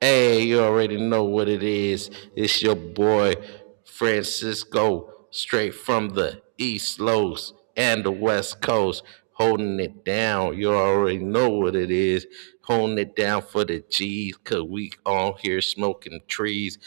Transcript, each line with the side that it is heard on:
right: Hey, you already know what it is. It's your boy Francisco, straight from the East Los and the West Coast, holding it down. You already know what it is. Holding it down for the G's, cause we all here smoking trees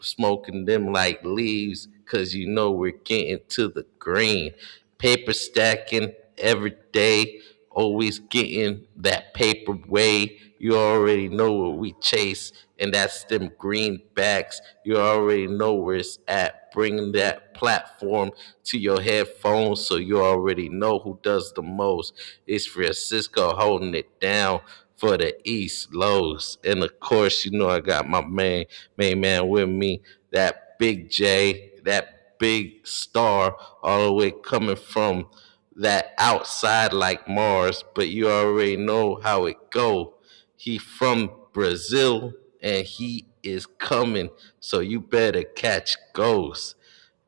right: smoking them like leaves because you know we're getting to the green. Paper stacking every day, always getting that paper way. You already know what we chase, and that's them greenbacks. You already know where it's at. Bringing that platform to your headphones so you already know who does the most. It's Francisco holding it down for the East Lows. And of course, you know I got my man, main man with me, that big J, that big star, all the way coming from that outside like Mars, but you already know how it go. He from Brazil and he is coming, so you better catch ghosts.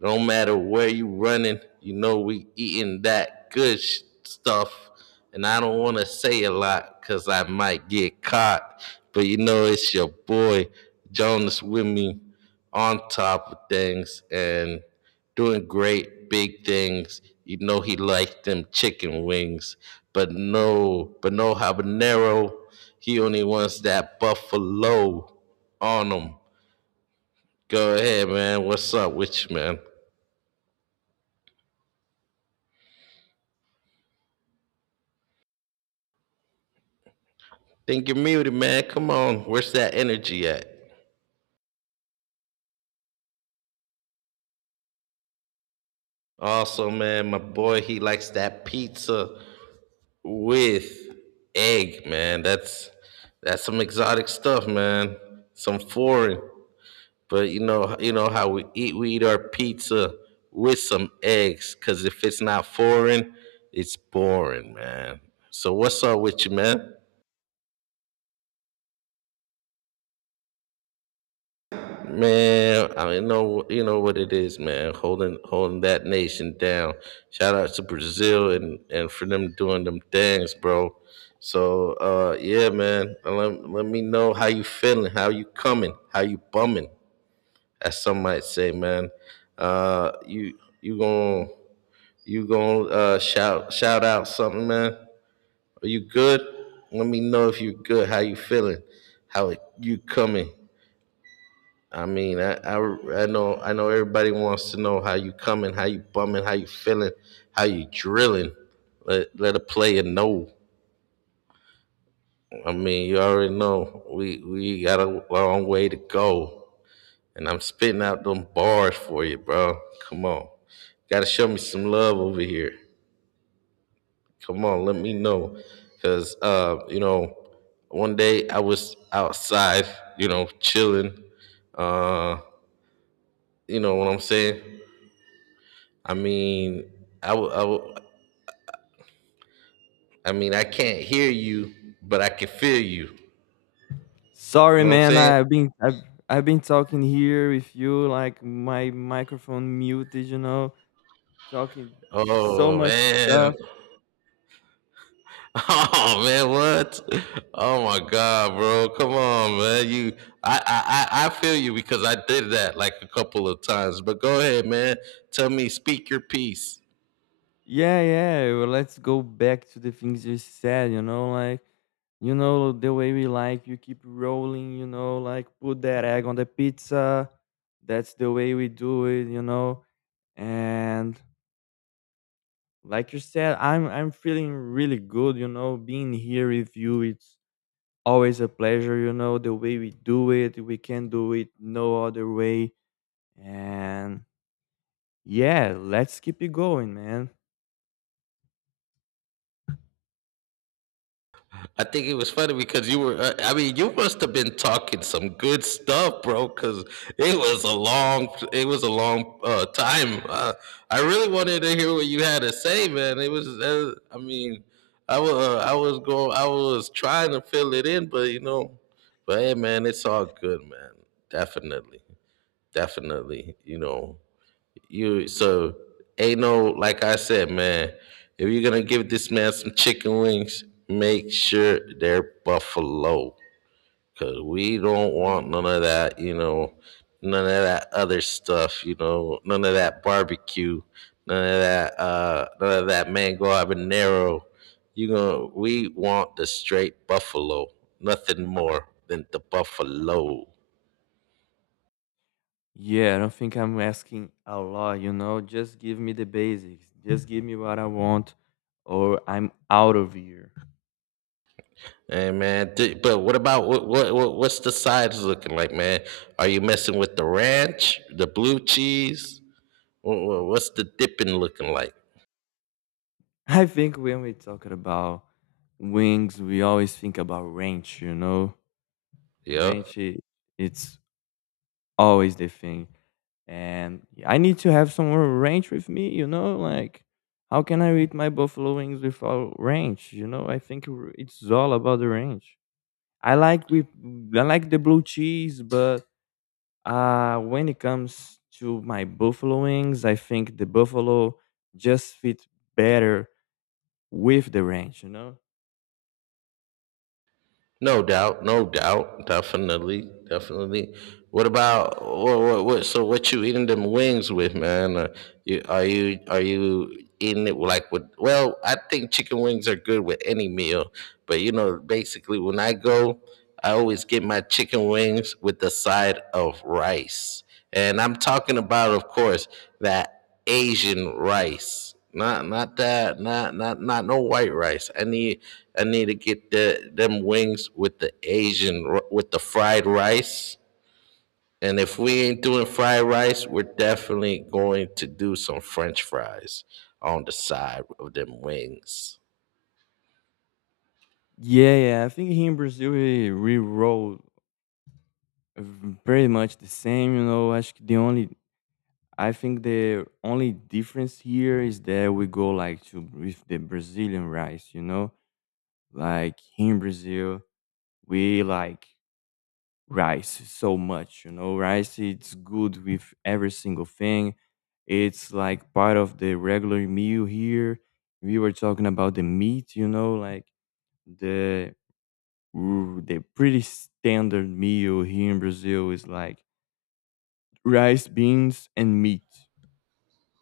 right: Don't matter where you running, you know we eating that stuff. And I don't want to say a lot because I might get caught. But you know it's your boy Jonas with me on top of things and doing great big things. You know he liked them chicken wings, but no habanero. He only wants that buffalo on them. Go ahead, man. What's up with you, man? Think you're muted, man. Come on. Where's that energy at? Also, man, my boy, he likes that pizza with egg, man. That's some exotic stuff, man. Some foreign. But you know how we eat. We eat our pizza with some eggs, cause if it's not foreign, it's boring, man. So what's up with you, man? Man, I mean, know you know what it is, man. Holding that nation down. Shout out to Brazil and for them doing them things, bro. So yeah, man. Let me know how you feeling, how you coming, how you bumming, as some might say, man. Uh you you gon' you gon' shout out something, man. Are you good? Let me know if you good, how you feeling, how you coming. I mean, I know I know everybody wants to know how you coming, how you bumming, how you feeling, how you drilling. Let a player know. I mean, you already know we got a long way to go, and I'm spitting out them bars for you, bro. Come on, got to show me some love over here. Come on, let me know, cause you know, one day I was outside, you know, chilling. Uh, you know what I'm saying? I mean, I, w- I, w- I mean, I can't hear you, but I can feel you. You
left: Sorry,
right: know what I'm
left: man.
right: saying?
left: I've been talking here with you like my microphone muted. You know, talking so
right: Oh
left: much
right: man,
left: stuff.
right: oh man, what? Oh my God, bro, come on, man. I feel you because I did that like a couple of times. But go ahead, man. Tell me, speak your piece.
left: Yeah, yeah. Well, let's go back to the things you said. You know, like you know the way we like. You keep rolling. You know, like put that egg on the pizza. That's the way we do it. You know, and like you said, I'm feeling really good. You know, being here with you. It's always a pleasure, you know, the way we do it. We can do it no other way. And yeah, let's keep it going, man.
right: I think it was funny because you were, I mean, you must have been talking some good stuff, bro, because it was a long time. I really wanted to hear what you had to say, man. It was, I mean, I was, I was trying to fill it in, but you know, but hey, man, it's all good, man. Definitely, definitely, you know, you so ain't no like I said, man. If you're gonna give this man some chicken wings, make sure they're buffalo, cause we don't want none of that. You know, none of that other stuff. You know, none of that barbecue, none of that, none of that mango habanero. You know, we want the straight buffalo, nothing more than the buffalo.
left: Yeah, I don't think I'm asking a lot. You know, just give me the basics. Just give me what I want, or I'm out of here.
right: Hey man, but what about what what's the sides looking like, man? Are you messing with the ranch, the blue cheese? What's the dipping looking like?
left: I think when we talk about wings, we always think about ranch, you know.
right: Yeah.
left: ranch i- it's always the thing. And yeah, I need to have some more range with me, you know, like how can I eat my buffalo wings without range? You know, I think it's all about the range. I like with I like the blue cheese, but when it comes to my buffalo wings, I think the buffalo just fit better with the range, you know?
right: No doubt, no doubt, definitely, definitely. What about what so what you eating them wings with, man? Are you eating it like with well, I think chicken wings are good with any meal, but you know, basically when I go, I always get my chicken wings with the side of rice. And I'm talking about, of course, that Asian rice. Not not that not not not no white rice. I need to get the them wings with the fried rice. And if we ain't doing fried rice, we're definitely going to do some French fries on the side of them wings.
left: Yeah, yeah. I think here in Brazil we roll uh, pretty much the same, you know. Acho que the only I think the only difference here is that we go like to with the Brazilian rice, you know? Like in Brazil, we like rice so much, you know? Rice, it's good with every single thing. It's like part of the regular meal here. We were talking about the meat, you know, like the the pretty standard meal here in Brazil is like rice, beans and meat.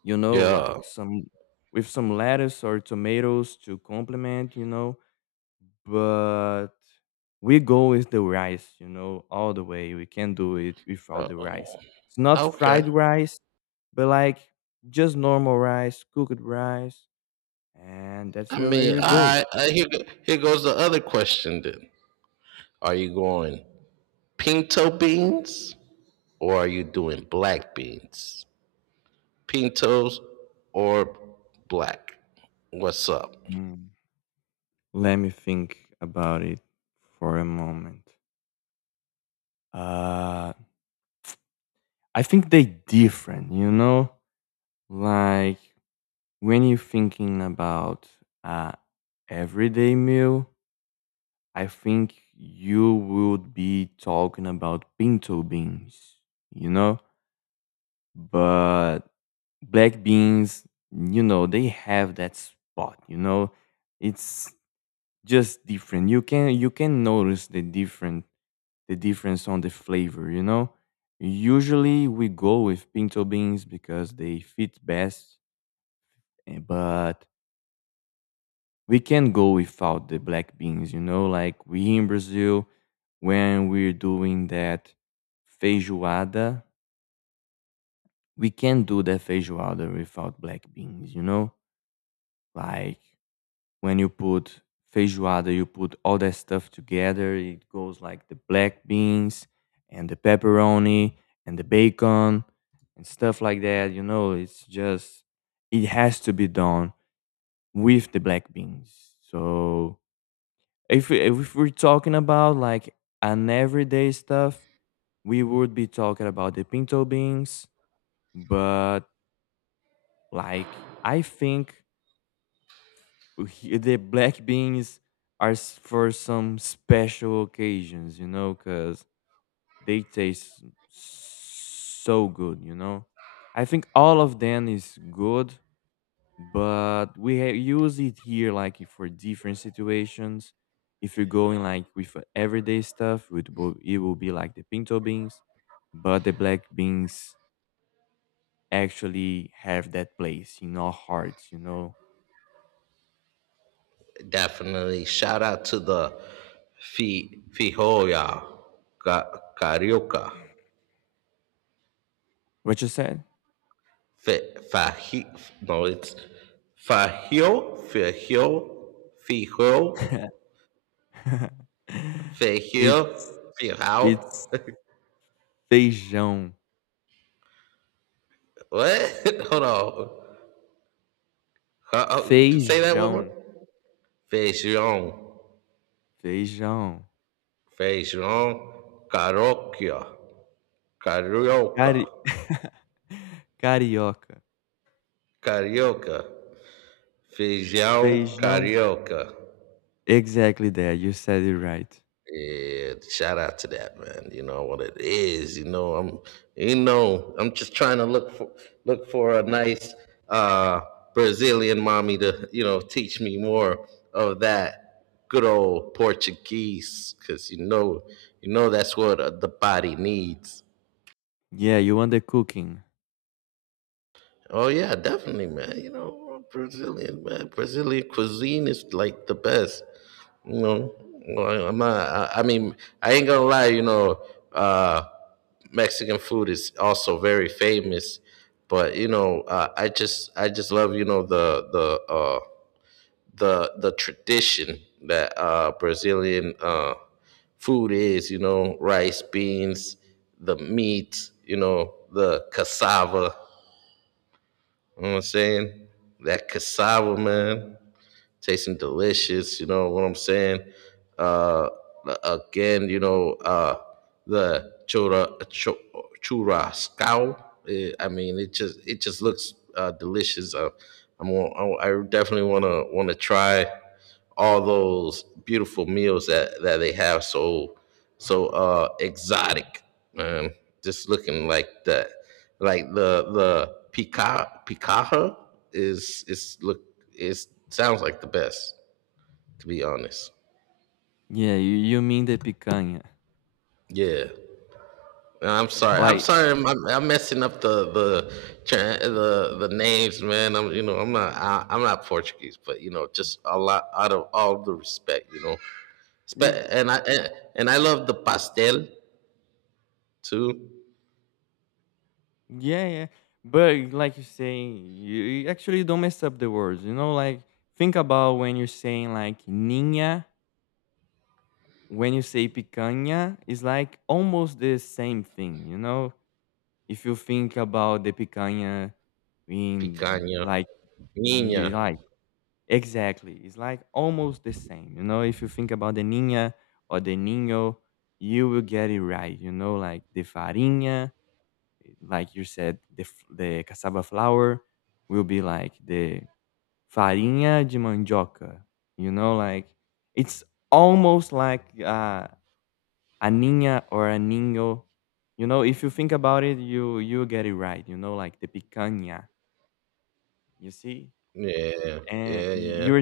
left: You know, like
right: Yeah.
left: some with some lettuce or tomatoes to complement, you know. But we go with the rice, you know, all the way. We can do it
right: Uh,
left: without the rice. It's not fried
right: okay.
left: rice, but like just normal rice, cooked rice, and that's
right: I
left: the way
right: mean,
left: we go.
right: I here goes the other question then. Are you going pinto beans? Or are you doing black beans? Pintos or black? What's up?
left: Mm. Let me think about it for a moment. Uh, I think they different, you know, like when you're thinking about uh, everyday meal, I think you would be talking about pinto beans, you know? But black beans, you know, they have that spot, you know? It's just different. You can notice the different the difference on the flavor, you know? Usually we go with pinto beans because they fit best, but we can't go without the black beans, you know, like we in Brazil, when we're doing that feijoada, we can't do that feijoada without black beans, you know? Like when you put feijoada, you put all that stuff together, it goes like the black beans and the pepperoni and the bacon and stuff like that, you know? It's just, it has to be done with the black beans. So if we- if we're talking about like an everyday stuff, we would be talking about the pinto beans, but like I think the black beans are for some special occasions, you know, because they taste so good, you know. I think all of them is good, but we use it here like for different situations. If you're going like with everyday stuff, it will be like the pinto beans, but the black beans actually have that place in our hearts. You know
right: Definitely shout out to the Fi Carioca.
left: what you said?
right: Fe- no, it's Fajio, Fajio, Fijo, Fajio,
left: it's
right: Fijao.
left: it's feijão,
right: What? Hold on. Uh, say that one more.
left: feijão,
right: Feijão,
left: feijão,
right: feijão, carioca. Carioca,
left: Cari- carioca,
right: carioca, feijão
left: feijão.
right: carioca.
left: Exactly there. You said it right.
right: Yeah, shout out to that man. You know what it is. You know I'm just trying to look for a nice uh, Brazilian mommy to you know teach me more of that good old Portuguese because you know that's what the body needs.
left: Yeah, you want the cooking.
right: Oh yeah, definitely, man. You know, Brazilian man, Brazilian cuisine is like the best. You know, I mean, I ain't gonna lie. You know, uh, Mexican food is also very famous, but you know, I just love you know the tradition that Brazilian food is. You know, rice, beans, the meat. You know, the cassava. You know what I'm saying? That cassava, man, tasting delicious. You know what I'm saying? Uh, again, you know, the chura chu- churrasco. I mean, it just looks delicious. I'm gonna- I definitely wanna try all those beautiful meals that they have. So exotic, man. Just looking like that. Like the Pikaha is look is sounds like the best, to be honest.
left: Yeah, you mean the picanha.
right: Yeah. I'm sorry. I'm
left: Like,
right: sorry. I'm messing up the tra- the names, man. I'm you know I'm not Portuguese, but you know just a lot out of all the respect, you know.
left: mm,
right: And and I love the pastel too,
left: yeah, yeah. But like you're saying, you actually don't mess up the words. You know, like, think about when you're saying like niña, when you say picanha, it's like almost the same thing. You know, if you think about the picanha in
right: picanha,
left: like,
right: minha.
left: you like, exactly. It's like almost the same. You know, if you think about the Nina or the Nino, you will get it right. You know, like the farinha, like you said, the, the cassava flour will be like the farinha de mandioca. You know, like it's almost like a Nina or a Nino. You know, if you think about it, you get it right. You know, like the picanha. You see,
right: Yeah,
left: and
right: yeah, yeah.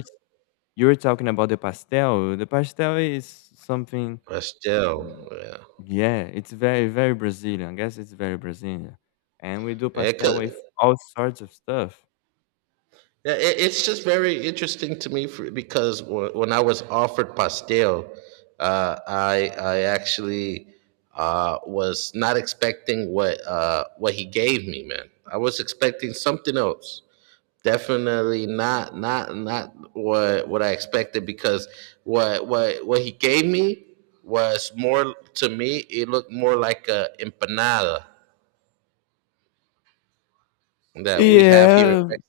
left: you were talking about the pastel. The pastel is something,
right: But
left: mm,
right: yeah.
left: yeah, it's very, very Brazilian. I guess it's very Brazilian. And we do
right: It
left: pastel
right: could,
left: with all sorts of stuff.
right: yeah, it's just very interesting to me because when I was offered pastel, I actually was not expecting what he gave me, man. I was expecting something else. Definitely not not not what I expected because what he gave me was more to me. It looked more like a empanada that we have here in
left: Yeah,
right: Mexico.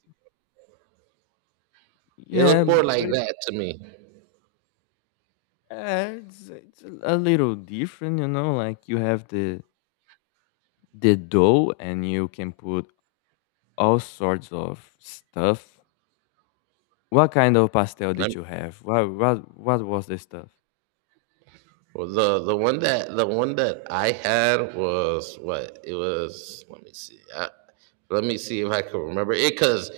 right: It
left: yeah,
right: looked more like that to me.
left: it's a little different, you know. Like you have the dough, and you can put all sorts of stuff. What kind of pastel did
right: I
left: you have? What what was the stuff?
right: the one that I had was what it was. Let me see. Let me see if I can remember it because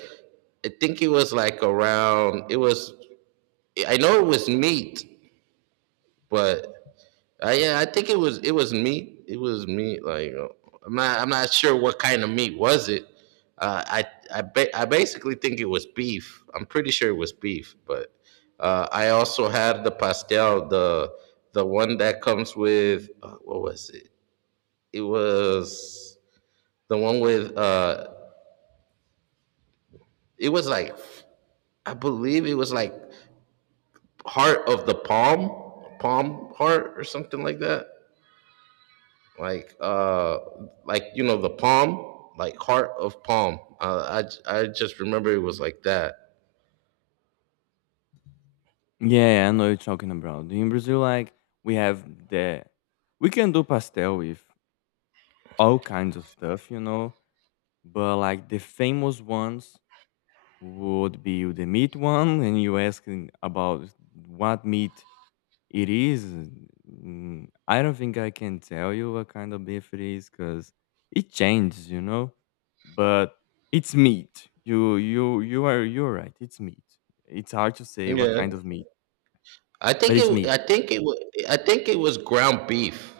right: I think it was like around. It was. I know it was meat, but yeah, I think it was meat. It was meat. I'm not sure what kind of meat was it. Uh, I I basically think it was beef. I'm pretty sure it was beef. But I also had the pastel, the one that comes with what was it? It was the one with it was like I believe it was like heart of the palm, palm heart or something like that. like uh you know the palm like heart of palm I just remember it was like that
left: Yeah, yeah, I know you're talking about. In Brazil, like we have the we can do pastel with all kinds of stuff, you know. But like the famous ones would be the meat one, and you asking about what meat it is. Mm, I don't think I can tell you what kind of beef it is because it changes, you know. But it's meat. You're right. It's meat. It's hard to say what
right: yeah
left: kind of meat,
right: i think
left: but it's
right: it
left: meat.
right: i think it wa- I think it was ground beef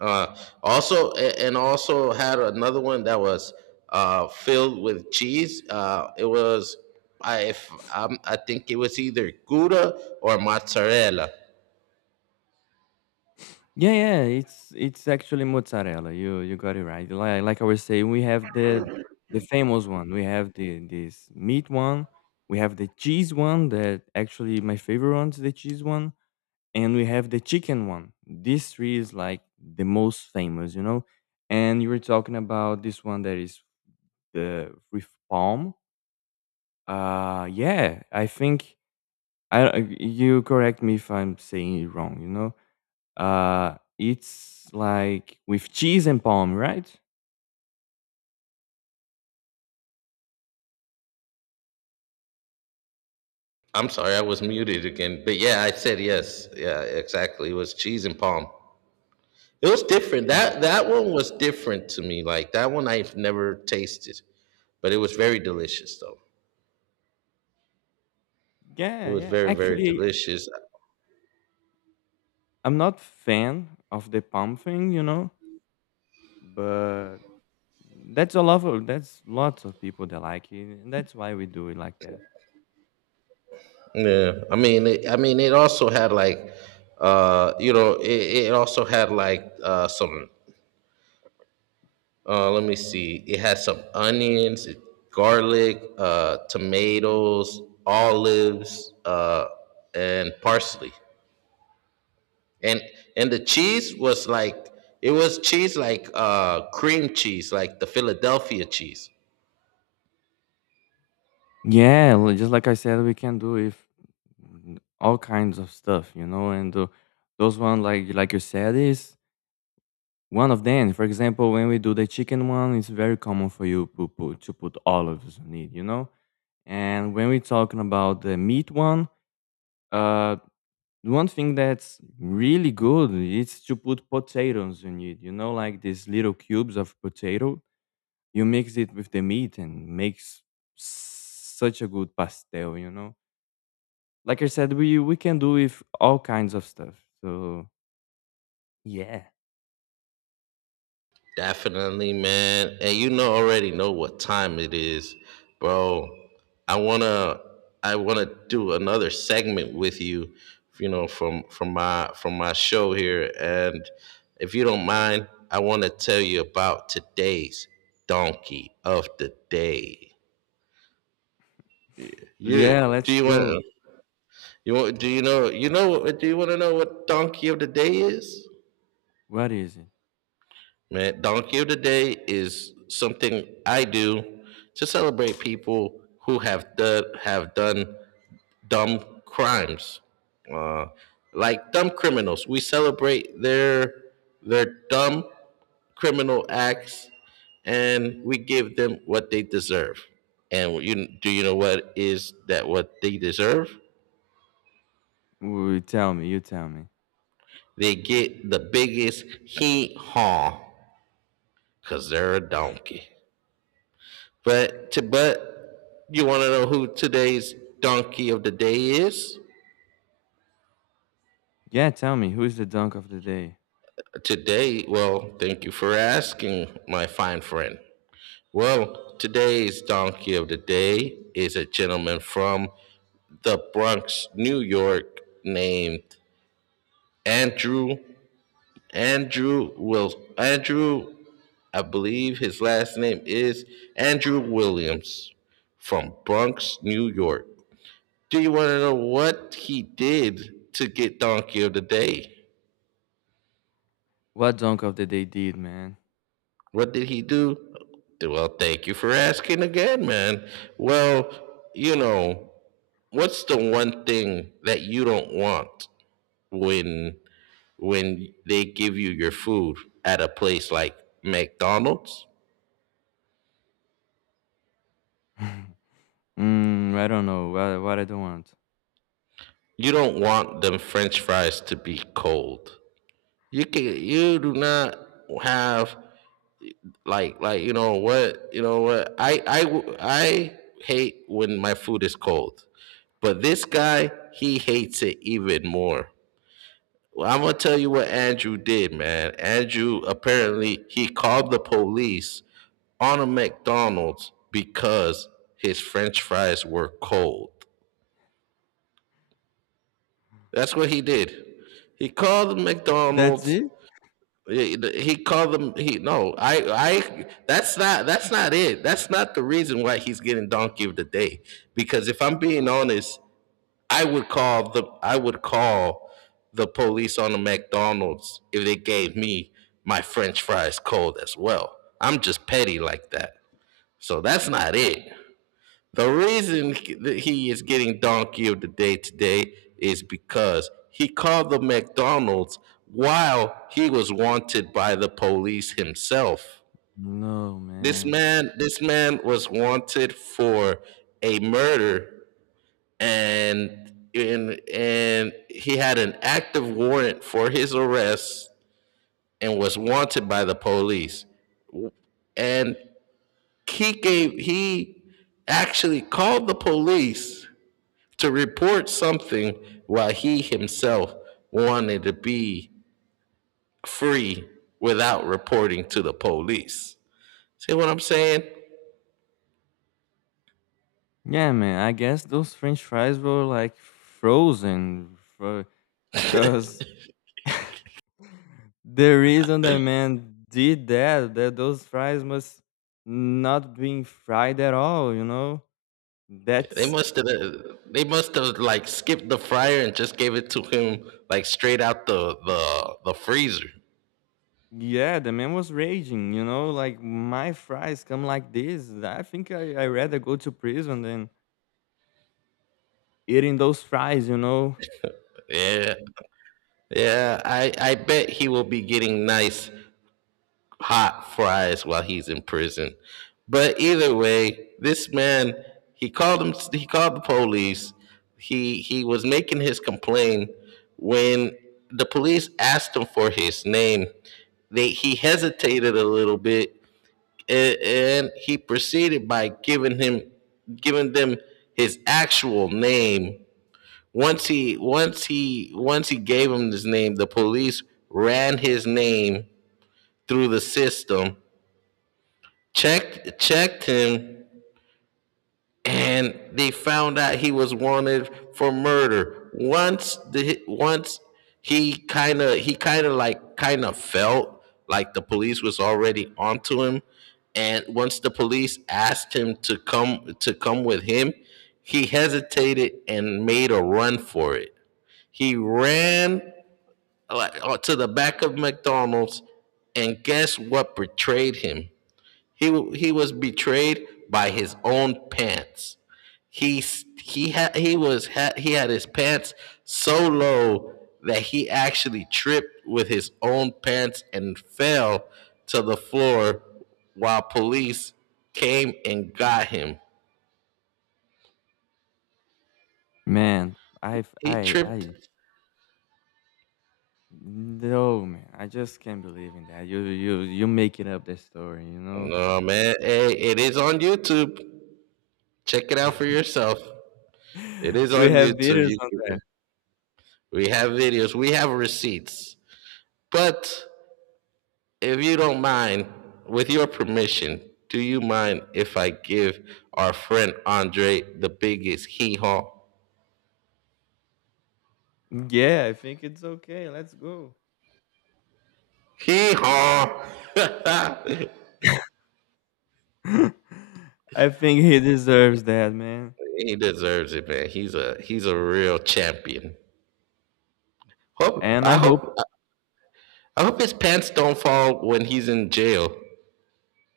right: uh also and also had another one that was filled with cheese it was I if I think it was either gouda or mozzarella
left: Yeah, yeah, it's actually mozzarella. You got it right. Like I was saying, we have the famous one. We have the this meat one. We have the cheese one. That actually my favorite one is the cheese one, and we have the chicken one. These three is like the most famous, you know. And you were talking about this one that is the with palm. Yeah, I think I you correct me if I'm saying it wrong. You know it's like with cheese and palm, right?
right: I'm sorry I was muted again but yeah I said yes yeah exactly it was cheese and palm. It was different.
left: Mm.
right: That one was different to me. Like that one I've never tasted, but it was very delicious though. It
left: Yeah,
right: was
left: yeah.
right: very very
left: Actually,
right: delicious.
left: I'm not fan of the palm thing, you know, but that's a lot of that's lots of people that like it, and that's why we do it like that.
right: Yeah, I mean, I mean, it also had you know, it also had like some. Let me see. It had some onions, garlic, tomatoes, olives, and parsley. and and the cheese was like it was cheese like cream cheese like the Philadelphia cheese.
left: Yeah, just like I said, we can do if all kinds of stuff, you know, and those one like you said is one of them. For example, when we do the chicken one, it's very common for you to put olives on it, you know. And when we're talking about the meat one, uh, one thing that's really good is to put potatoes in it, you know, like these little cubes of potato. You mix it with the meat and makes such a good pastel, you know. Like I said, we can do with all kinds of stuff. So yeah,
right: Definitely, man. And you know, already know what time it is, bro. I want to i want to do another segment with you, you know, from my show here. And if you don't mind, I want to tell you about today's donkey of the day. Yeah.
left: yeah,
right: do
left: let's
right: you
left: go.
right: want You want, do you know you know do you want to know what donkey of the day is?
left: What is it?
right: Man, donkey of the day is something I do to celebrate people who have done dumb crimes, uh, like dumb criminals. We celebrate their dumb criminal acts, and we give them what they deserve. And you do you know what is that what they deserve?
left: Ooh, tell me. You tell me.
right: They get the biggest hee haw because they're a donkey. But you want to know who today's donkey of the day is?
left: Yeah, tell me. Who is the dunk of the day?
right: Today, well, thank you for asking, my fine friend. Well, today's donkey of the day is a gentleman from the Bronx, New York, named Andrew. Andrew will Andrew, I believe his last name is Andrew Williams from Bronx, New York. Do you want to know what he did to get donkey of the day?
left: What dunk of the day did, man?
right: What did he do? Well, thank you for asking again, man. Well, you know, what's the one thing that you don't want when they give you your food at a place like McDonald's?
left: mm, I don't know. What I don't want.
right: You don't want them french fries to be cold. You can you do not have like you know what? You know what? I hate when my food is cold, but this guy, he hates it even more. Well, I'm gonna tell you what Andrew did, man. Andrew, apparently he called the police on a McDonald's because his French fries were cold. That's what he did. He called the
left: That's
right: McDonald's.
left: it?
right: Yeah, he called them. He no. I. That's not it. That's not the reason why he's getting donkey of the day. Because if I'm being honest, I would call the police on the McDonald's if they gave me my French fries cold as well. I'm just petty like that. So that's not it. The reason that he is getting donkey of the day today is because he called the McDonald's while he was wanted by the police himself.
left: No,
right: This
left: man.
right: man, this man was wanted for a murder, and he had an active warrant for his arrest and was wanted by the police. And he gave he actually called the police to report something while he himself wanted to be free without reporting to the police. See what I'm saying?
left: Yeah, man. I guess those French fries were like frozen, because the reason the man did that that those fries must not being fried at all, you know.
right: They
left: That's
right: must have they must have like skipped the fryer and just gave it to him like straight out the freezer.
left: yeah, the man was raging, you know, like my fries come like this. I think I rather go to prison than eating those fries, you know.
right: Yeah. Yeah, I bet he will be getting nice hot fries while he's in prison. But either way, this man, he called the police. He was making his complaint when the police asked him for his name. They he hesitated a little bit, and he proceeded by giving them his actual name. Once he gave him his name, the police ran his name through the system, checked him, and they found out he was wanted for murder. Once the once He kind of felt like the police was already onto him, and once the police asked him to come with him, he hesitated and made a run for it. He ran, like, to the back of McDonald's. And guess what betrayed him? he he was betrayed by his own pants. He he had he was ha- He had his pants so low that he actually tripped with his own pants and fell to the floor while police came and got him.
left: Man, I f-
right: He
left: I
right: tripped.
left: no man, I just can't believe in that. You you making up the story, you know.
right: No man, hey, it is on YouTube. Check it out for yourself. It is
left: We
right: on
left: have
right: YouTube.
left: videos on that.
right: We have videos. We have receipts. But if you don't mind, with your permission, do you mind if I give our friend Andre the biggest hee haw?
left: Yeah, I think it's okay, let's go.
right: Hee haw!
left: I think he deserves that, man.
right: he deserves it, man. He's a real champion. Hope
left: And
right: I
left: I hope
right: hope I hope his pants don't fall when he's in jail.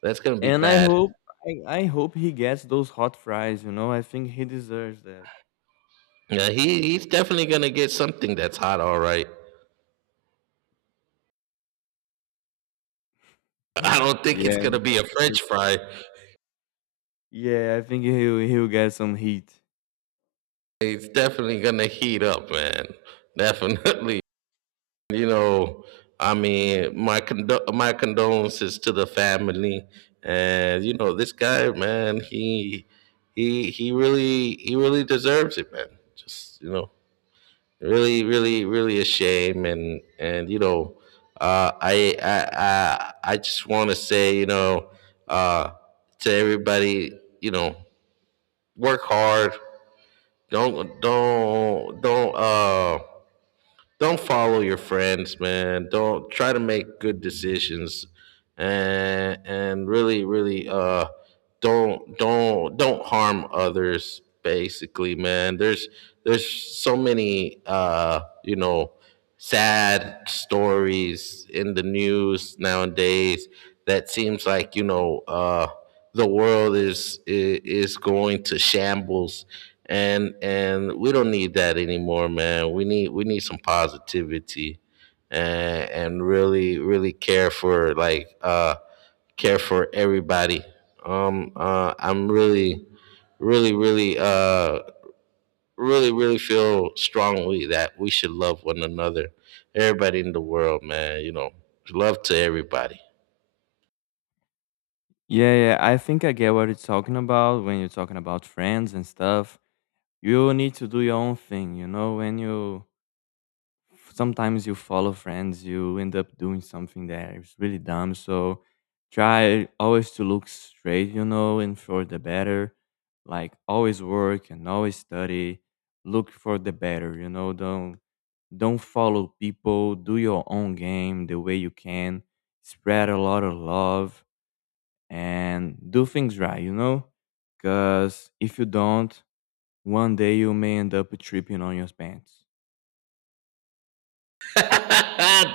right: That's gonna be
left: and I
right: bad.
left: hope I hope he gets those hot fries, you know? I think he deserves that.
right: Yeah, he's definitely gonna get something that's hot, all right. I don't think
left: yeah,
right: it's
left: man,
right: gonna
left: I
right: be a
left: think
right: French fry.
left: yeah, I think he'll get some heat.
right: He's definitely gonna heat up, man. Definitely. You know, I mean, my condolences to the family. And you know, this guy, man, he really deserves it, man. Just, you know, really, really, really a shame. And you know, I just want to say, you know, uh, to everybody, you know, work hard. Don't don't don't uh don't follow your friends, man. Don't try to make good decisions. And really really don't harm others, basically, man. There's so many, you know, sad stories in the news nowadays, that seems like, you know, the world is going to shambles. And we don't need that anymore, man. We need some positivity, and really really care for, like, care for everybody. I'm really, really, really, really really feel strongly that we should love one another, everybody in the world, man, you know. Love to everybody.
left: Yeah, yeah, I think I get what you're talking about when you're talking about friends and stuff. You need to do your own thing, you know, when you sometimes you follow friends, you end up doing something that is really dumb. So try always to look straight, you know, and for the better. Like always work and always study. Look for the better, you know. Don't follow people. Do your own game the way you can. Spread a lot of love and do things right, you know. Cause if you don't, one day you may end up tripping on your pants.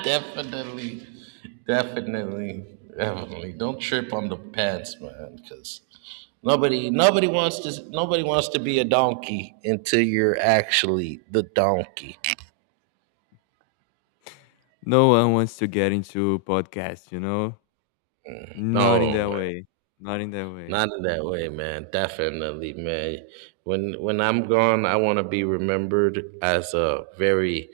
right: definitely, definitely, definitely. Don't trip on the pants, man, because nobody wants to be a donkey until you're actually the donkey.
left: No one wants to get into podcasts, you know? Not in
right: No,
left: that
right: man,
left: way. Not in that way.
right: not in that way, man. Definitely, man. When I'm gone, I want to be remembered as a very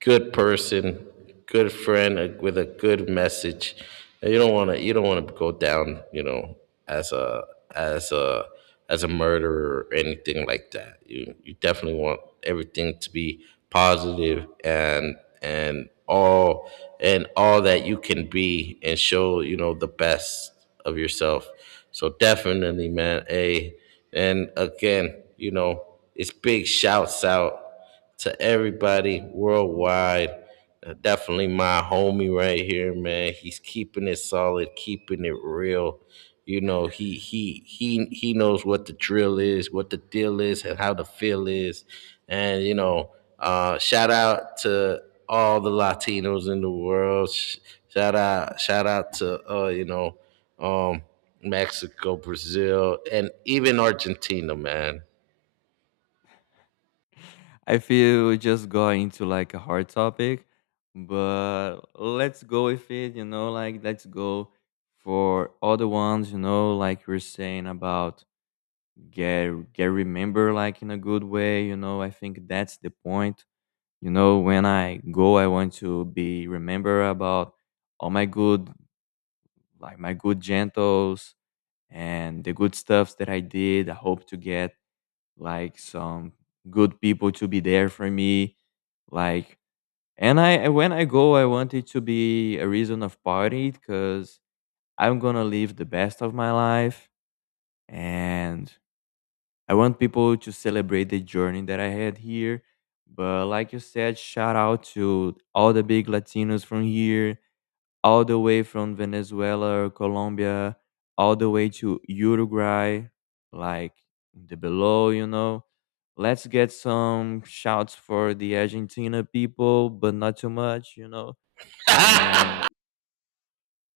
right: good person, good friend, with a good message. And you don't want to go down, you know, as a as a as a murderer or anything like that. You definitely want everything to be positive, and all that you can be, and show, you know, the best of yourself. So definitely, man, a and again, you know, it's big shouts out to everybody worldwide. Definitely my homie right here, man. He's keeping it solid, keeping it real. You know, he knows what the drill is, what the deal is, and how the feel is. And you know, shout out to all the Latinos in the world. Shout out to, you know, um, Mexico, Brazil, and even Argentina, man.
left: I feel we just got into like a hard topic, but let's go with it, you know, like let's go for other ones, you know, like you're saying about get remember like in a good way, you know. I think that's the point. You know, when I go, I want to be remember about all my good, like my good gentles and the good stuffs that I did. I hope to get like some good people to be there for me. Like, and when I go, I want it to be a reason of party because I'm gonna live the best of my life and I want people to celebrate the journey that I had here. But like you said, shout out to all the big Latinos from here, all the way from Venezuela or Colombia, all the way to Uruguay, like the below, you know. Let's get some shouts for the Argentina people, but not too much, you know. And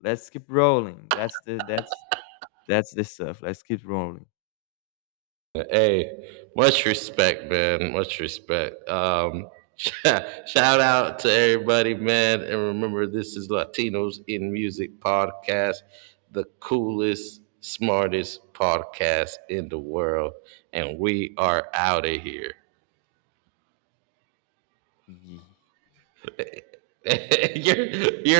left: let's keep rolling. That's the that's the stuff. Let's keep rolling.
right: Hey, much respect, man. Much respect. Shout out to everybody, man. And remember, this is Latinos in Music podcast, the coolest, smartest podcast in the world. And we are out of here.
left: Ye-
right: you're, you're